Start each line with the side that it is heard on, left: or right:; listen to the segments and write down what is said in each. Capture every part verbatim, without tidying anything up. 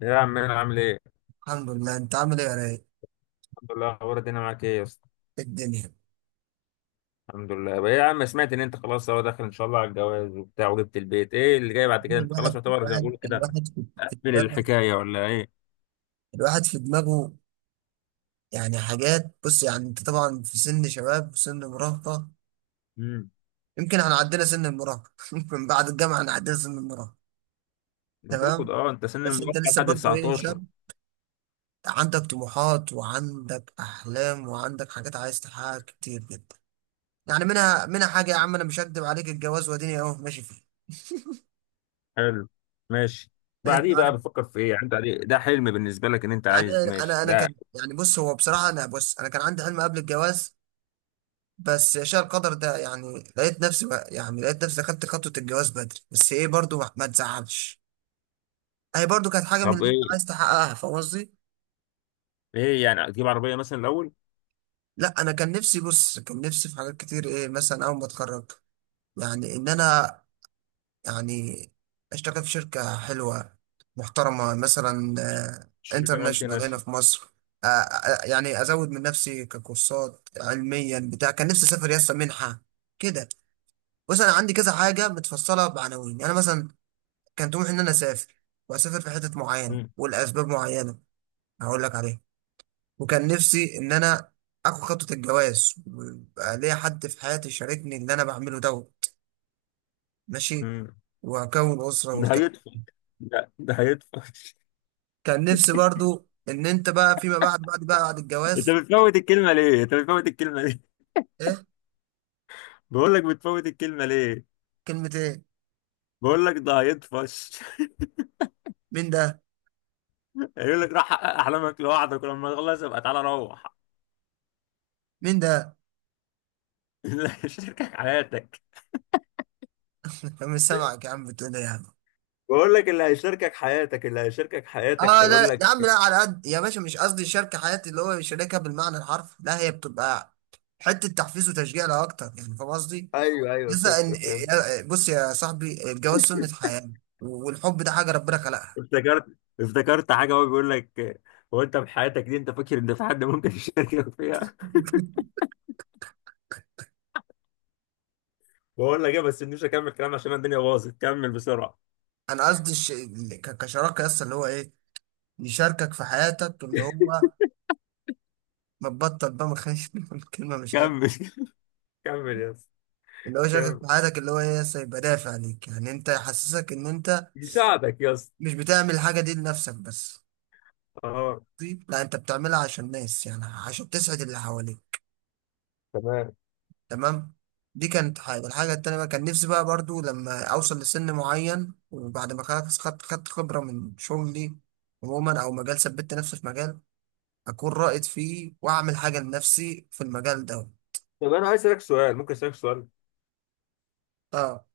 left: يا عم انا عامل ايه؟
right: الحمد لله. انت عامل ايه يا رايق؟
left: الحمد لله. اخبار الدنيا معاك ايه يا اسطى؟
right: إيه الدنيا؟
left: الحمد لله. بقى إيه يا عم، سمعت ان انت خلاص هو داخل ان شاء الله على الجواز وبتاع وجبت البيت، ايه اللي جاي بعد كده؟ انت خلاص
right: الواحد
left: يعتبر زي ما
right: الواحد
left: بيقولوا كده
right: الواحد في في
left: قفل
right: دماغه.
left: الحكايه ولا ايه؟
right: الواحد في دماغه. يعني حاجات، بص، يعني انت طبعا في سن شباب وسن مراهقة.
left: امم
right: يمكن احنا عدينا سن المراهقة. ممكن بعد الجامعة احنا عدينا سن المراهقة.
left: المفروض
right: تمام.
left: اه انت سن
right: بس انت
left: المراهقه
right: لسه
left: لحد
right: برضو ايه
left: تسعة عشر.
right: شاب. عندك طموحات وعندك احلام وعندك حاجات عايز تحققها كتير جدا. يعني منها منها حاجة، يا عم انا مش هكدب عليك، الجواز واديني اهو ماشي فيه.
left: حلو. ماشي.
right: انت
left: بعديه بقى
right: عارف،
left: بتفكر في ايه؟ يعني انت عليه- ده حلم بالنسبه لك ان انت
right: يعني
left: عايز
right: انا
left: ماشي
right: انا أنا
left: ده؟
right: كان يعني، بص هو بصراحه انا، بص، انا كان عندي حلم قبل الجواز. بس يا شاء القدر ده، يعني لقيت نفسي بقى، يعني لقيت نفسي خدت خطوه الجواز بدري. بس ايه برضو، ما ما تزعلش، هي برضو كانت حاجه من
left: طب
right: اللي انت عايز
left: ايه؟
right: تحققها، فاهم قصدي؟
left: ايه يعني، تجيب عربيه مثلا الاول؟
right: لا، انا كان نفسي، بص كان نفسي في حاجات كتير. ايه مثلا؟ اول ما اتخرج يعني، ان انا يعني اشتغل في شركة حلوة محترمة مثلا
left: شركه مالتي
right: انترناشونال هنا
left: ناشونال.
right: في مصر. آه، آه، يعني ازود من نفسي ككورسات علميا بتاع. كان نفسي اسافر يسطا منحة كده. بص انا عندي كذا حاجة متفصلة بعناوين، يعني مثلا كان طموحي ان انا اسافر، واسافر في حتة معينة
left: امم
right: ولاسباب معينة هقول لك عليها. وكان نفسي ان انا اخد خطوة الجواز ويبقى ليا حد في حياتي يشاركني اللي انا بعمله دوت. ماشي،
left: امم
right: واكون اسرة
left: ده
right: والكلام.
left: هيدفع. ده ده هيدفع.
right: كان نفسي برضو ان انت بقى فيما بعد بعد بقى بعد
left: انت
right: الجواز.
left: بتفوت الكلمه ليه؟ انت بتفوت الكلمه.
right: ايه؟
left: بقول لك بتفوت الكلمة ليه؟
right: كلمة ايه؟
left: بقول لك ده هيطفش.
right: مين ده؟
left: يقول لك راح حقق أحلامك لوحدك ولما تخلص يبقى تعالى روح.
right: مين ده؟
left: اللي هيشاركك حياتك.
right: مش سامعك يا عم، بتقول ايه يا عم؟
left: بقول لك اللي هيشاركك حياتك، اللي هيشاركك حياتك
right: اه لا
left: هيقول
right: لا، يا
left: لك.
right: عم لا، على قد، يا باشا مش قصدي شركة حياتي اللي هو شريكها بالمعنى الحرفي، لا هي بتبقى حتة تحفيز وتشجيع لا اكتر، يعني فاهم قصدي؟
left: ايوه ايوه،
right: لسه
left: فهمت
right: ان إيه،
left: فهمت.
right: يا- بص يا صاحبي، الجواز سنة حياة والحب ده حاجة ربنا خلقها.
left: افتكرت، افتكرت حاجة. هو بيقول لك هو أنت في حياتك دي أنت فاكر إن في حد ممكن يشاركك فيها؟ بقول لك إيه بس مش هكمل كلام عشان الدنيا باظت. كمل بسرعة.
right: انا قصدي الش... ك- كشراكة لسه، اللي هو ايه، يشاركك في حياتك، اللي هو ما تبطل بقى، ما خليش الكلمة مش حلوة.
left: كمل. كمل يا اسطى.
right: اللي هو شاكك
left: كمل،
right: في حياتك، اللي هو ايه لسه يبقى دافع عليك، يعني انت يحسسك ان انت
left: يساعدك يا اسطى.
right: مش بتعمل الحاجه دي لنفسك بس.
left: اه.
right: طيب لا، انت بتعملها عشان الناس، يعني عشان تسعد اللي حواليك.
left: تمام.
right: تمام. دي كانت حاجه. الحاجه التانيه بقى، كان نفسي بقى برضو لما اوصل لسن معين، وبعد ما خلاص خدت خدت خبره من شغلي عموما، او مجال ثبت نفسي في مجال اكون رائد فيه، واعمل حاجه لنفسي في المجال ده.
left: طب انا عايز اسالك سؤال، ممكن اسالك سؤال؟
right: اه،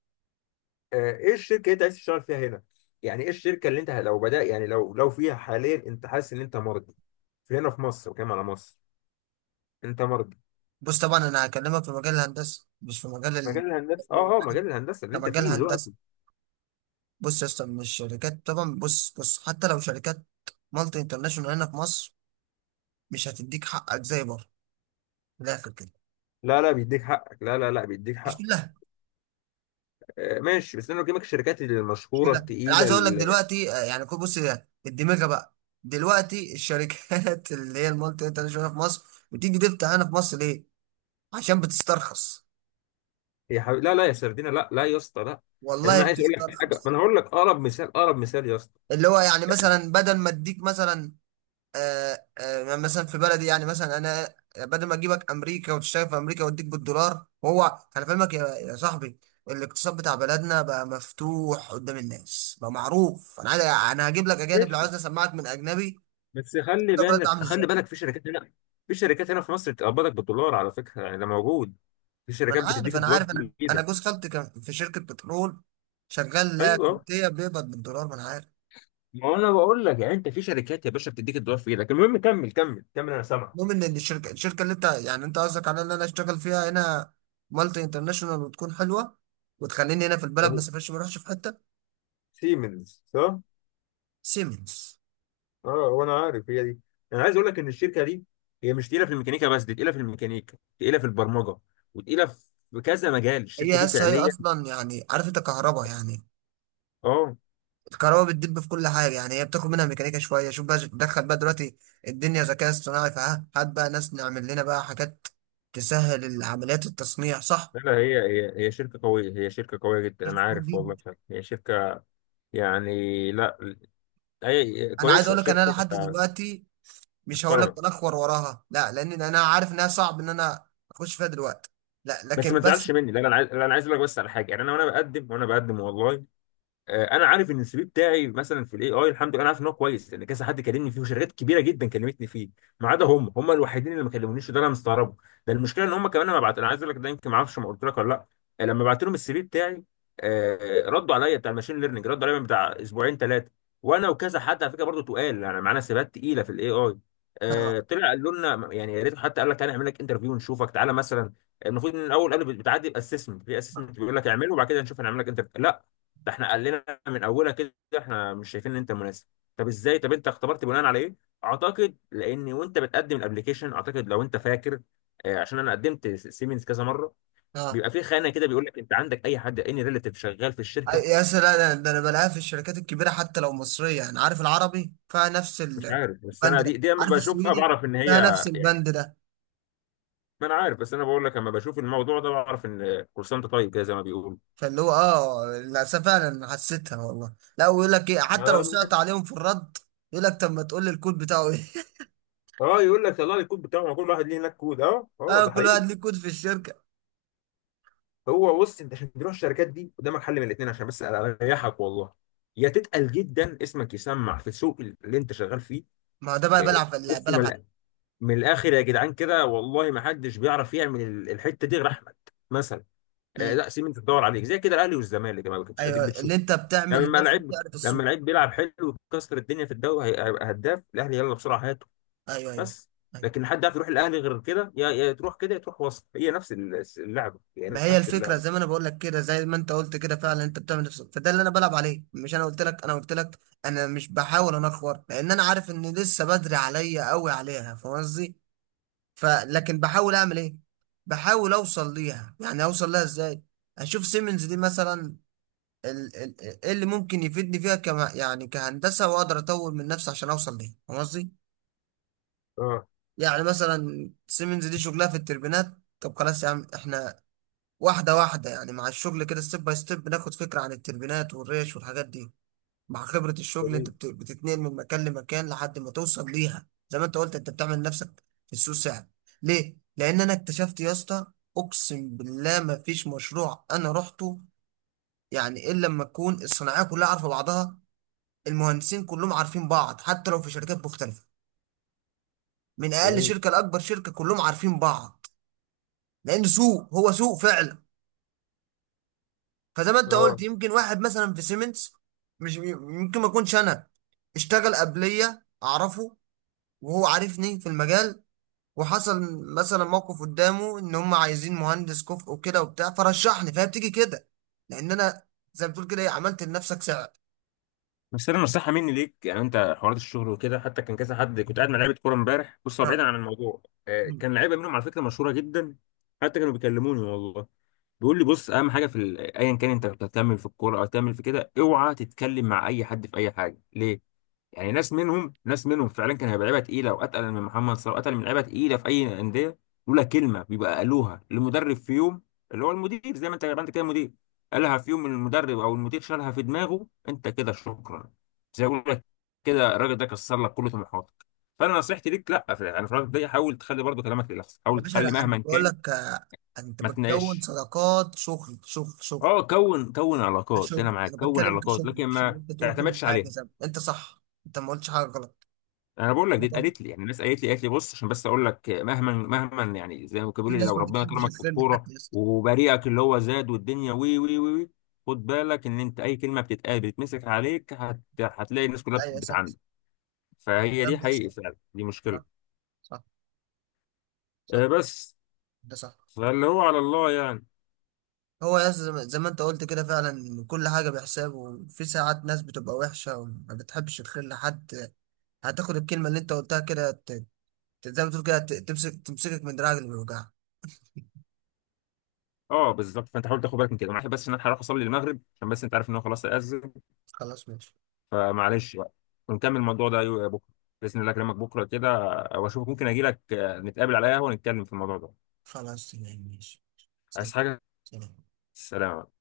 left: آه، ايه الشركه اللي انت عايز تشتغل فيها هنا؟ يعني ايه الشركه اللي انت لو بدأ، يعني لو لو فيها حاليا انت حاسس ان انت مرضي في هنا في مصر وكمان على مصر انت مرضي؟
right: بص طبعا انا هكلمك في مجال الهندسه مش في مجال ال...
left: مجال الهندسه، اه اه،
right: يعني
left: مجال الهندسه اللي انت
right: كمجال
left: فيه
right: هندسه.
left: دلوقتي.
right: بص يا اسطى، من الشركات طبعا، بص بص حتى لو شركات مالتي انترناشونال هنا في مصر مش هتديك حقك زي بره، من الاخر كده.
left: لا لا، بيديك حقك، لا لا لا، بيديك
right: مش
left: حق.
right: كلها.
left: آه ماشي، بس انا بكلمك الشركات
right: مش
left: المشهوره
right: كلها، انا
left: التقيله
right: عايز اقول لك
left: ال-
right: دلوقتي، آه، يعني كل- بص يا- الدماغه بقى دلوقتي، الشركات اللي هي المالتي انترناشونال في مصر، بتيجي تفتح هنا في مصر ليه؟ عشان بتسترخص.
left: يا حبيبي لا لا يا سردينه، لا لا يا اسطى لا. يعني
right: والله
left: انا عايز اقول لك حاجه، ما
right: بتسترخص.
left: انا هقول لك اقرب مثال، اقرب مثال يا اسطى.
right: اللي هو يعني مثلا بدل ما اديك مثلا، آه، آه، مثلا في بلدي، يعني مثلا انا بدل ما اجيبك امريكا وتشتغل في امريكا واديك بالدولار، وهو انا فاهمك يا يا صاحبي. الاقتصاد بتاع بلدنا بقى مفتوح قدام الناس بقى معروف. انا عايز، انا هجيب لك اجانب لو
left: ماشي.
right: عايز اسمعك من اجنبي
left: بس خلي
right: ده بلد عامل
left: بالك، خلي
right: ازاي.
left: بالك، في شركات هنا، في شركات هنا في مصر بتقبضك بالدولار على فكره، يعني ده موجود. في
right: ما انا
left: شركات
right: عارف
left: بتديك
right: انا
left: الدولار
right: عارف انا
left: في
right: انا
left: ايدك.
right: جوز خالتي كان في شركه بترول شغال لا
left: ايوه.
right: كويتيه، بيقبض بالدولار، ما انا عارف.
left: ما هو انا بقول لك، يعني انت في شركات يا باشا بتديك الدولار في ايدك، المهم كمل كمل كمل انا سامعك.
right: المهم ان الشركه الشركه اللي انت يعني، انت قصدك على ان انا اشتغل فيها هنا مالتي انترناشونال وتكون حلوه، وتخليني هنا في البلد ما
left: طب
right: اسافرش ما اروحش في حته.
left: سيمنز صح؟
right: سيمنز.
left: اه وانا عارف هي دي. انا عايز اقول لك ان الشركه دي هي مش تقيله في الميكانيكا بس، دي تقيله في الميكانيكا، تقيله في البرمجه، وتقيله في كذا مجال الشركه
right: هي
left: دي
right: هسه، هي
left: فعليا.
right: اصلا يعني عارف انت كهرباء يعني.
left: اه
right: الكهرباء بتدب في كل حاجه، يعني هي بتاخد منها ميكانيكا شويه. شوف بقى دخل بقى دلوقتي الدنيا ذكاء اصطناعي، فها هات بقى ناس نعمل لنا بقى حاجات تسهل عمليات التصنيع، صح؟
left: لا لا، هي هي هي شركه قويه، هي شركه قويه جدا انا عارف
right: دي-
left: والله فعلا، هي شركه يعني، لا هي
right: انا عايز
left: كويسه،
right: اقول لك ان انا
left: شركه
right: لحد دلوقتي مش هقول لك
left: محترمه.
right: بنخور وراها، لا، لان انا عارف انها صعب ان انا اخش فيها دلوقتي، لا،
left: بس
right: لكن
left: ما
right: بس.
left: تزعلش مني، لا انا عايز، لا، انا عايز اقول لك بس على حاجه، يعني انا وانا بقدم وانا بقدم والله. آه، انا عارف ان السي في بتاعي مثلا في الاي اي الحمد لله، انا عارف ان هو كويس لان كذا حد كلمني فيه وشركات كبيره جدا كلمتني فيه. ما عدا هم هم الوحيدين اللي ما كلمونيش وده انا مستغربه. ده المشكله ان هم كمان لما بعت، انا عايز اقول لك ده يمكن ما اعرفش ما قلت لك ولا لا. آه، لما بعت لهم السي في بتاعي، آه، ردوا عليا بتاع الماشين ليرنينج، ردوا عليا من بتاع اسبوعين ثلاثه، وانا وكذا حد على فكره برضه تقال يعني معانا، سيبات تقيله في الاي اي.
right: اه،
left: طلع قالوا لنا يعني يا ريت، حتى قال لك تعالى نعمل لك انترفيو ونشوفك تعالى مثلا. المفروض ان الاول قالوا بتعدي الاسسمنت، في اسسمنت بيقول لك اعمله وبعد كده نشوف هنعمل لك انترفيو، لا، ده احنا قال لنا من اولها كده احنا مش شايفين ان انت مناسب. طب ازاي؟ طب انت اختبرت بناء على ايه؟ اعتقد لان وانت بتقدم الابليكيشن، اعتقد لو انت فاكر، آه، عشان انا قدمت سيمنز كذا مره،
right: اه.
left: بيبقى في خانه كده بيقول لك انت عندك اي حد اني ريليتيف شغال في الشركه.
right: يا سلام. ده ده انا بلاقيها في الشركات الكبيره حتى لو مصريه. يعني عارف العربي فيها نفس
left: مش عارف، بس
right: البند
left: انا دي
right: ده،
left: دي لما
right: عارف
left: بشوفها
right: السويدي
left: بعرف ان هي
right: فيها نفس
left: يعني،
right: البند ده.
left: ما انا عارف، بس انا بقول لك لما بشوف الموضوع ده بعرف ان كول سنتر طيب كده زي ما بيقولوا.
right: فاللي هو اه للاسف فعلا حسيتها والله. لا، ويقول لك ايه؟ حتى لو
left: اه من
right: سقط
left: الآخر.
right: عليهم في الرد يقول لك طب ما تقول لي الكود بتاعه ايه.
left: آه، يقول لك طلع لي الكود بتاعه، ما كل واحد ليه هناك كود؟ اه اه
right: اه،
left: ده
right: كل واحد
left: حقيقي.
right: ليه كود في الشركه.
left: هو بص انت عشان تروح الشركات دي قدامك حل من الاثنين عشان بس اريحك والله: يا تتقل جدا، اسمك يسمع في السوق اللي انت شغال فيه.
right: ما هو ده بقى،
left: إيه،
right: بلعب بلعب
left: بص
right: بلعب
left: من
right: على-
left: الآ- من الاخر يا جدعان كده، والله ما حدش بيعرف يعمل ال- الحته دي غير احمد مثلا. آه،
right: مم.
left: لا سيب انت تدور عليك زي كده الاهلي والزمالك يا جماعه، كنتش اديك
right: ايوه،
left: بتشوف.
right: اللي انت بتعمل
left: لما
right: لنفسك
left: لعيب،
right: تعرف
left: لما
right: السوق.
left: لعيب بيلعب حلو وكسر الدنيا في الدوري، هي- هيبقى هداف الاهلي، يلا بسرعه هاته.
right: ايوه، ايوه.
left: بس.
right: أيوة.
left: لكن حد عارف يروح الاهلي غير كده؟ يا يا تروح كده يا تروح وسط، هي نفس ال- اللعبه،
right: ما
left: هي
right: هي
left: نفس
right: الفكره،
left: اللعبه.
right: زي ما انا بقول لك كده، زي ما انت قلت كده فعلا، انت بتعمل نفسك، فده اللي انا بلعب عليه. مش انا قلت لك انا قلت لك، انا مش بحاول انخور لان انا عارف ان لسه بدري عليا قوي عليها، فاهم قصدي؟ فلكن بحاول اعمل ايه؟ بحاول اوصل ليها، يعني اوصل لها ازاي؟ اشوف سيمنز دي مثلا، ال- ال- ايه اللي ممكن يفيدني فيها كما يعني كهندسه، واقدر اطور من نفسي عشان اوصل ليها، فاهم قصدي؟
left: اه.
right: يعني مثلا سيمنز دي شغلها في التربينات. طب خلاص يا عم، احنا واحدة واحدة يعني مع الشغل كده، ستيب باي ستيب، بناخد فكرة عن التربينات والريش والحاجات دي. مع خبرة الشغل انت بت- بتتنقل من مكان لمكان لحد ما توصل ليها، زي ما انت قلت انت بتعمل نفسك في السوق ساعة. ليه؟ لأن أنا اكتشفت يا اسطى، أقسم بالله ما فيش مشروع أنا رحته، يعني إلا لما تكون الصناعية كلها عارفة بعضها. المهندسين كلهم عارفين بعض حتى لو في شركات مختلفة، من أقل
left: جميل.
right: شركة لأكبر شركة كلهم عارفين بعض، لأن سوق هو سوق فعلا. فزي ما انت قلت،
left: اه
right: يمكن واحد مثلا في سيمنز، مش يمكن ما يكونش انا اشتغل قبليه اعرفه، وهو عارفني في المجال، وحصل مثلا موقف قدامه ان هم عايزين مهندس كفء وكده وبتاع فرشحني، فهي بتيجي كده، لان انا زي ما بتقول كده، ايه، عملت لنفسك سعر.
left: بس انا نصيحه مني ليك، يعني انت حوارات الشغل وكده، حتى كان كذا حد كنت قاعد مع لعيبه كوره امبارح، بص هو
right: اه.
left: بعيدا عن الموضوع، آه،
right: مم.
left: كان لعيبه منهم على فكره مشهوره جدا، حتى كانوا بيكلموني والله، بيقول لي بص اهم حاجه في ال- ايا كان انت بتكمل في الكوره او تكمل في كده، اوعى تتكلم مع اي حد في اي حاجه. ليه؟ يعني ناس منهم ناس منهم فعلا كان هيبقى لعيبه تقيله، واتقل من محمد صلاح، واتقل من لعيبه تقيله في اي انديه، لولا كلمه بيبقى قالوها للمدرب في يوم، اللي هو المدير، زي ما انت، ما انت كده مدير، قالها في يوم المدرب او المدير شالها في دماغه انت كده، شكرا. زي ما بقول لك كده الراجل ده كسر لك كل طموحاتك. فانا نصيحتي ليك، لا في يعني في الراجل ده حاول تخلي برضه كلامك للاخص،
right: يا
left: حاول
right: باشا لا،
left: تخلي
right: انا
left: مهما
right: بقول
left: كان
right: لك، آه، انت
left: ما
right: بتكون
left: تناقش.
right: صداقات شغل شغل شغل،
left: اه، كون كون علاقات، ده انا
right: كشغل
left: معاك
right: انا
left: كون
right: بتكلم
left: علاقات،
right: كشغل،
left: لكن
right: مش ان
left: ما
right: انت تقول كل
left: تعتمدش
right: حاجه
left: عليها.
right: زي ما- انت صح، انت ما قلتش حاجه غلط.
left: انا بقول لك دي
right: انا برضه
left: اتقالت لي يعني، الناس قالت لي، قالت لي بص عشان بس اقول لك، مهما مهما يعني، زي ما كانوا
right: في
left: بيقولوا لي،
right: ناس
left: لو
right: ما
left: ربنا
right: بتحبش
left: كرمك في
right: الفيلم
left: الكوره
right: حتى يا اسطى.
left: وبريئك اللي هو زاد والدنيا وي وي وي وي، خد بالك ان انت اي كلمه بتتقال بتتمسك عليك، هت... هتلاقي الناس كلها
right: ايوه صح.
left: بتعاندك. فهي
right: الكلام
left: دي حقيقي
right: بيحصل.
left: فعلا، دي مشكله.
right: صح، صح، صح.
left: آه بس.
right: ده صح.
left: فاللي هو على الله يعني.
right: هو يا اسطى، زي ما زي ما انت قلت كده فعلا، كل حاجه بحساب، وفي ساعات ناس بتبقى وحشه وما بتحبش الخير لحد. هتاخد الكلمه اللي انت قلتها كده، ت- ت- زي ما تقول كده، ت- تمسك تمسكك من دراعك اللي بيوجعك.
left: اه بالظبط، فانت حاول تاخد بالك من كده. معلش بس ان انا هروح اصلي المغرب عشان بس انت عارف ان هو خلاص اذن.
right: خلاص ماشي.
left: فمعلش بقى، ونكمل الموضوع ده يو- بكره، باذن الله اكلمك بكره كده واشوفك، ممكن اجي لك، آه، نتقابل على قهوه ونتكلم في الموضوع ده.
right: خلاص تمام ماشي.
left: عايز
right: سلام.
left: حاجة؟
right: سلام.
left: سلام.